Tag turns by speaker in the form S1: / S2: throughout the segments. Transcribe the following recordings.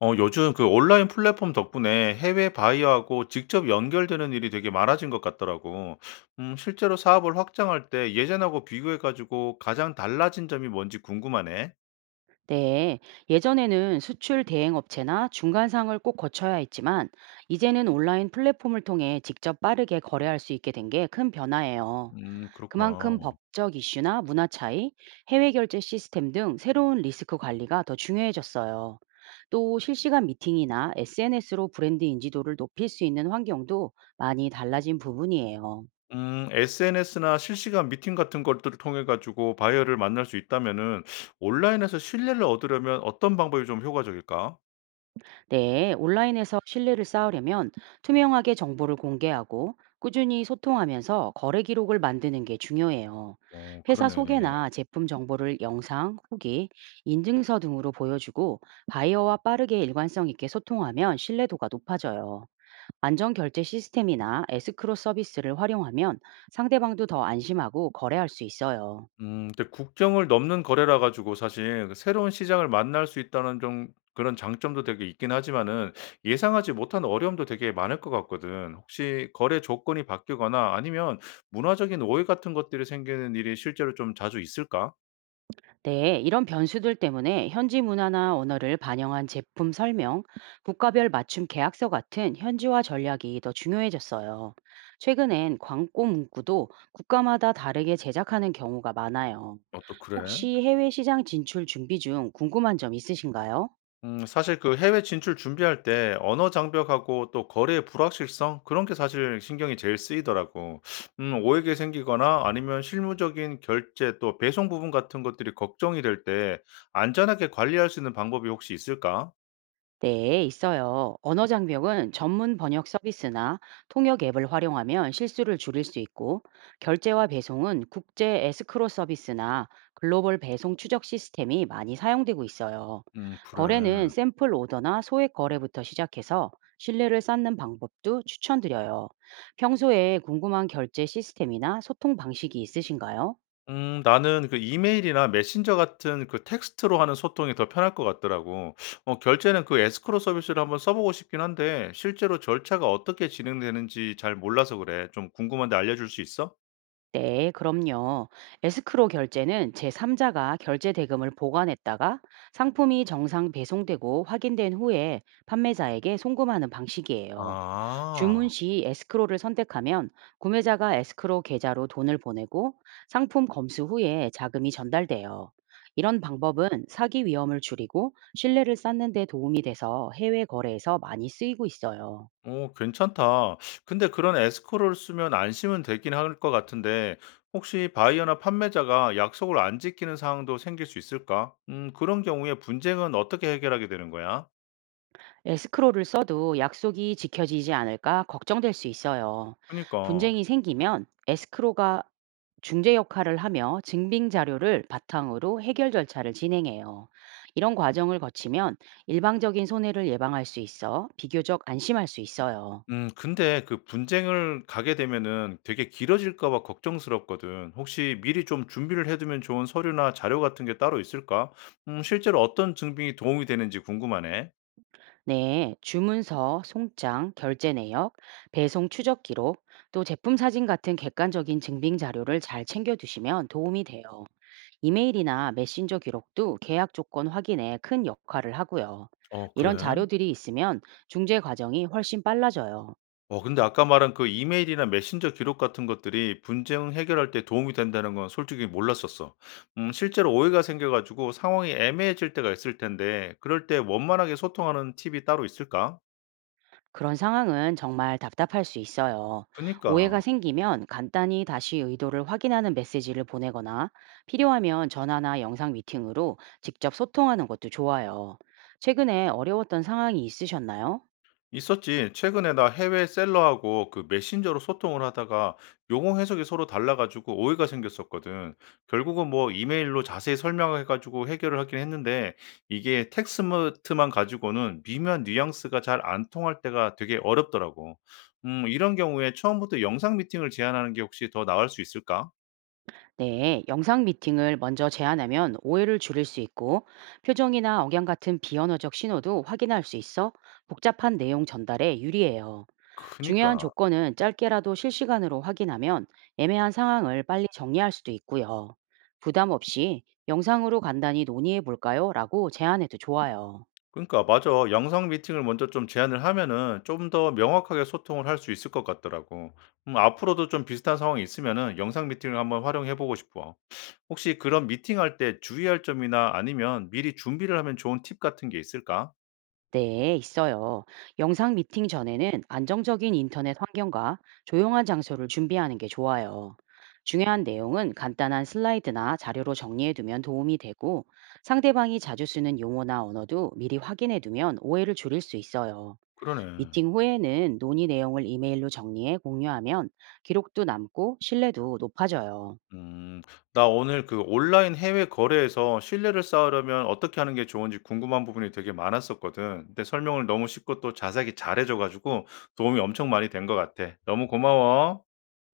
S1: 요즘 그 온라인 플랫폼 덕분에 해외 바이어하고 직접 연결되는 일이 되게 많아진 것 같더라고. 실제로 사업을 확장할 때 예전하고 비교해 가지고 가장 달라진 점이 뭔지 궁금하네.
S2: 네, 예전에는 수출 대행업체나 중간상을 꼭 거쳐야 했지만, 이제는 온라인 플랫폼을 통해 직접 빠르게 거래할 수 있게 된 게 큰 변화예요.
S1: 그렇구나.
S2: 그만큼 법적 이슈나 문화 차이, 해외 결제 시스템 등 새로운 리스크 관리가 더 중요해졌어요. 또 실시간 미팅이나 SNS로 브랜드 인지도를 높일 수 있는 환경도 많이 달라진 부분이에요.
S1: SNS나 실시간 미팅 같은 것들을 통해 가지고 바이어를 만날 수 있다면은 온라인에서 신뢰를 얻으려면 어떤 방법이 좀 효과적일까?
S2: 네, 온라인에서 신뢰를 쌓으려면 투명하게 정보를 공개하고 꾸준히 소통하면서 거래 기록을 만드는 게 중요해요.
S1: 어,
S2: 회사
S1: 그러네.
S2: 소개나 제품 정보를 영상, 후기, 인증서 등으로 보여주고 바이어와 빠르게 일관성 있게 소통하면 신뢰도가 높아져요. 안전 결제 시스템이나 에스크로 서비스를 활용하면 상대방도 더 안심하고 거래할 수 있어요.
S1: 근데 국경을 넘는 거래라 가지고 사실 새로운 시장을 만날 수 있다는 좀 그런 장점도 되게 있긴 하지만은 예상하지 못한 어려움도 되게 많을 것 같거든. 혹시 거래 조건이 바뀌거나 아니면 문화적인 오해 같은 것들이 생기는 일이 실제로 좀 자주 있을까?
S2: 네, 이런 변수들 때문에 현지 문화나 언어를 반영한 제품 설명, 국가별 맞춤 계약서 같은 현지화 전략이 더 중요해졌어요. 최근엔 광고 문구도 국가마다 다르게 제작하는 경우가 많아요.
S1: 어 또 그래?
S2: 혹시 해외 시장 진출 준비 중 궁금한 점 있으신가요?
S1: 사실 그 해외 진출 준비할 때 언어 장벽하고 또 거래의 불확실성 그런 게 사실 신경이 제일 쓰이더라고. 오해가 생기거나 아니면 실무적인 결제 또 배송 부분 같은 것들이 걱정이 될 때 안전하게 관리할 수 있는 방법이 혹시 있을까?
S2: 네, 있어요. 언어 장벽은 전문 번역 서비스나 통역 앱을 활용하면 실수를 줄일 수 있고, 결제와 배송은 국제 에스크로 서비스나 글로벌 배송 추적 시스템이 많이 사용되고 있어요.
S1: 그래.
S2: 거래는 샘플 오더나 소액 거래부터 시작해서 신뢰를 쌓는 방법도 추천드려요. 평소에 궁금한 결제 시스템이나 소통 방식이 있으신가요?
S1: 나는 그 이메일이나 메신저 같은 그 텍스트로 하는 소통이 더 편할 것 같더라고. 어, 결제는 그 에스크로 서비스를 한번 써보고 싶긴 한데, 실제로 절차가 어떻게 진행되는지 잘 몰라서 그래. 좀 궁금한데 알려줄 수 있어?
S2: 네, 그럼요. 에스크로 결제는 제3자가 결제 대금을 보관했다가 상품이 정상 배송되고 확인된 후에 판매자에게 송금하는 방식이에요. 주문
S1: 아.
S2: 시 에스크로를 선택하면 구매자가 에스크로 계좌로 돈을 보내고 상품 검수 후에 자금이 전달돼요. 이런 방법은 사기 위험을 줄이고 신뢰를 쌓는 데 도움이 돼서 해외 거래에서 많이 쓰이고 있어요.
S1: 오 괜찮다. 근데 그런 에스코를 쓰면 안심은 되긴 할 것 같은데 혹시 바이어나 판매자가 약속을 안 지키는 상황도 생길 수 있을까? 그런 경우에 분쟁은 어떻게 해결하게 되는 거야?
S2: 에스크로를 써도 약속이 지켜지지 않을까 걱정될 수 있어요.
S1: 그니까. 러
S2: 분쟁이 생기면 에스크로가 중재 역할을 하며 증빙 자료를 바탕으로 해결 절차를 진행해요. 이런 과정을 거치면 일방적인 손해를 예방할 수 있어 비교적 안심할 수 있어요.
S1: 근데 그 분쟁을 가게 되면은 되게 길어질까 봐 걱정스럽거든. 혹시 미리 좀 준비를 해 두면 좋은 서류나 자료 같은 게 따로 있을까? 실제로 어떤 증빙이 도움이 되는지 궁금하네.
S2: 네, 주문서, 송장, 결제 내역, 배송 추적 기록, 또 제품 사진 같은 객관적인 증빙 자료를 잘 챙겨두시면 도움이 돼요. 이메일이나 메신저 기록도 계약 조건 확인에 큰 역할을 하고요.
S1: 어
S2: 이런
S1: 그래?
S2: 자료들이 있으면 중재 과정이 훨씬 빨라져요.
S1: 어 근데 아까 말한 그 이메일이나 메신저 기록 같은 것들이 분쟁 해결할 때 도움이 된다는 건 솔직히 몰랐었어. 실제로 오해가 생겨 가지고 상황이 애매해질 때가 있을 텐데 그럴 때 원만하게 소통하는 팁이 따로 있을까?
S2: 그런 상황은 정말 답답할 수 있어요. 오해가
S1: 그니까.
S2: 생기면 간단히 다시 의도를 확인하는 메시지를 보내거나 필요하면 전화나 영상 미팅으로 직접 소통하는 것도 좋아요. 최근에 어려웠던 상황이 있으셨나요?
S1: 있었지. 최근에 나 해외 셀러하고 그 메신저로 소통을 하다가 용어 해석이 서로 달라가지고 오해가 생겼었거든. 결국은 뭐 이메일로 자세히 설명해가지고 해결을 하긴 했는데 이게 텍스트만 가지고는 미묘한 뉘앙스가 잘 안 통할 때가 되게 어렵더라고. 이런 경우에 처음부터 영상 미팅을 제안하는 게 혹시 더 나을 수 있을까?
S2: 네, 영상 미팅을 먼저 제안하면 오해를 줄일 수 있고 표정이나 억양 같은 비언어적 신호도 확인할 수 있어 복잡한 내용 전달에 유리해요. 중요한
S1: 그니까.
S2: 조건은 짧게라도 실시간으로 확인하면 애매한 상황을 빨리 정리할 수도 있고요. 부담 없이 영상으로 간단히 논의해 볼까요? 라고 제안해도 좋아요.
S1: 그러니까 맞아. 영상 미팅을 먼저 좀 제안을 하면은 좀 더 명확하게 소통을 할 수 있을 것 같더라고. 앞으로도 좀 비슷한 상황이 있으면은 영상 미팅을 한번 활용해 보고 싶어. 혹시 그런 미팅할 때 주의할 점이나 아니면 미리 준비를 하면 좋은 팁 같은 게 있을까?
S2: 네, 있어요. 영상 미팅 전에는 안정적인 인터넷 환경과 조용한 장소를 준비하는 게 좋아요. 중요한 내용은 간단한 슬라이드나 자료로 정리해두면 도움이 되고 상대방이 자주 쓰는 용어나 언어도 미리 확인해두면 오해를 줄일 수 있어요.
S1: 그러네.
S2: 미팅 후에는 논의 내용을 이메일로 정리해 공유하면 기록도 남고 신뢰도 높아져요.
S1: 음, 나 오늘 그 온라인 해외 거래에서 신뢰를 쌓으려면 어떻게 하는 게 좋은지 궁금한 부분이 되게 많았었거든. 근데 설명을 너무 쉽고 또 자세하게 잘해줘가지고 도움이 엄청 많이 된 것 같아. 너무 고마워.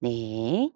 S2: 네.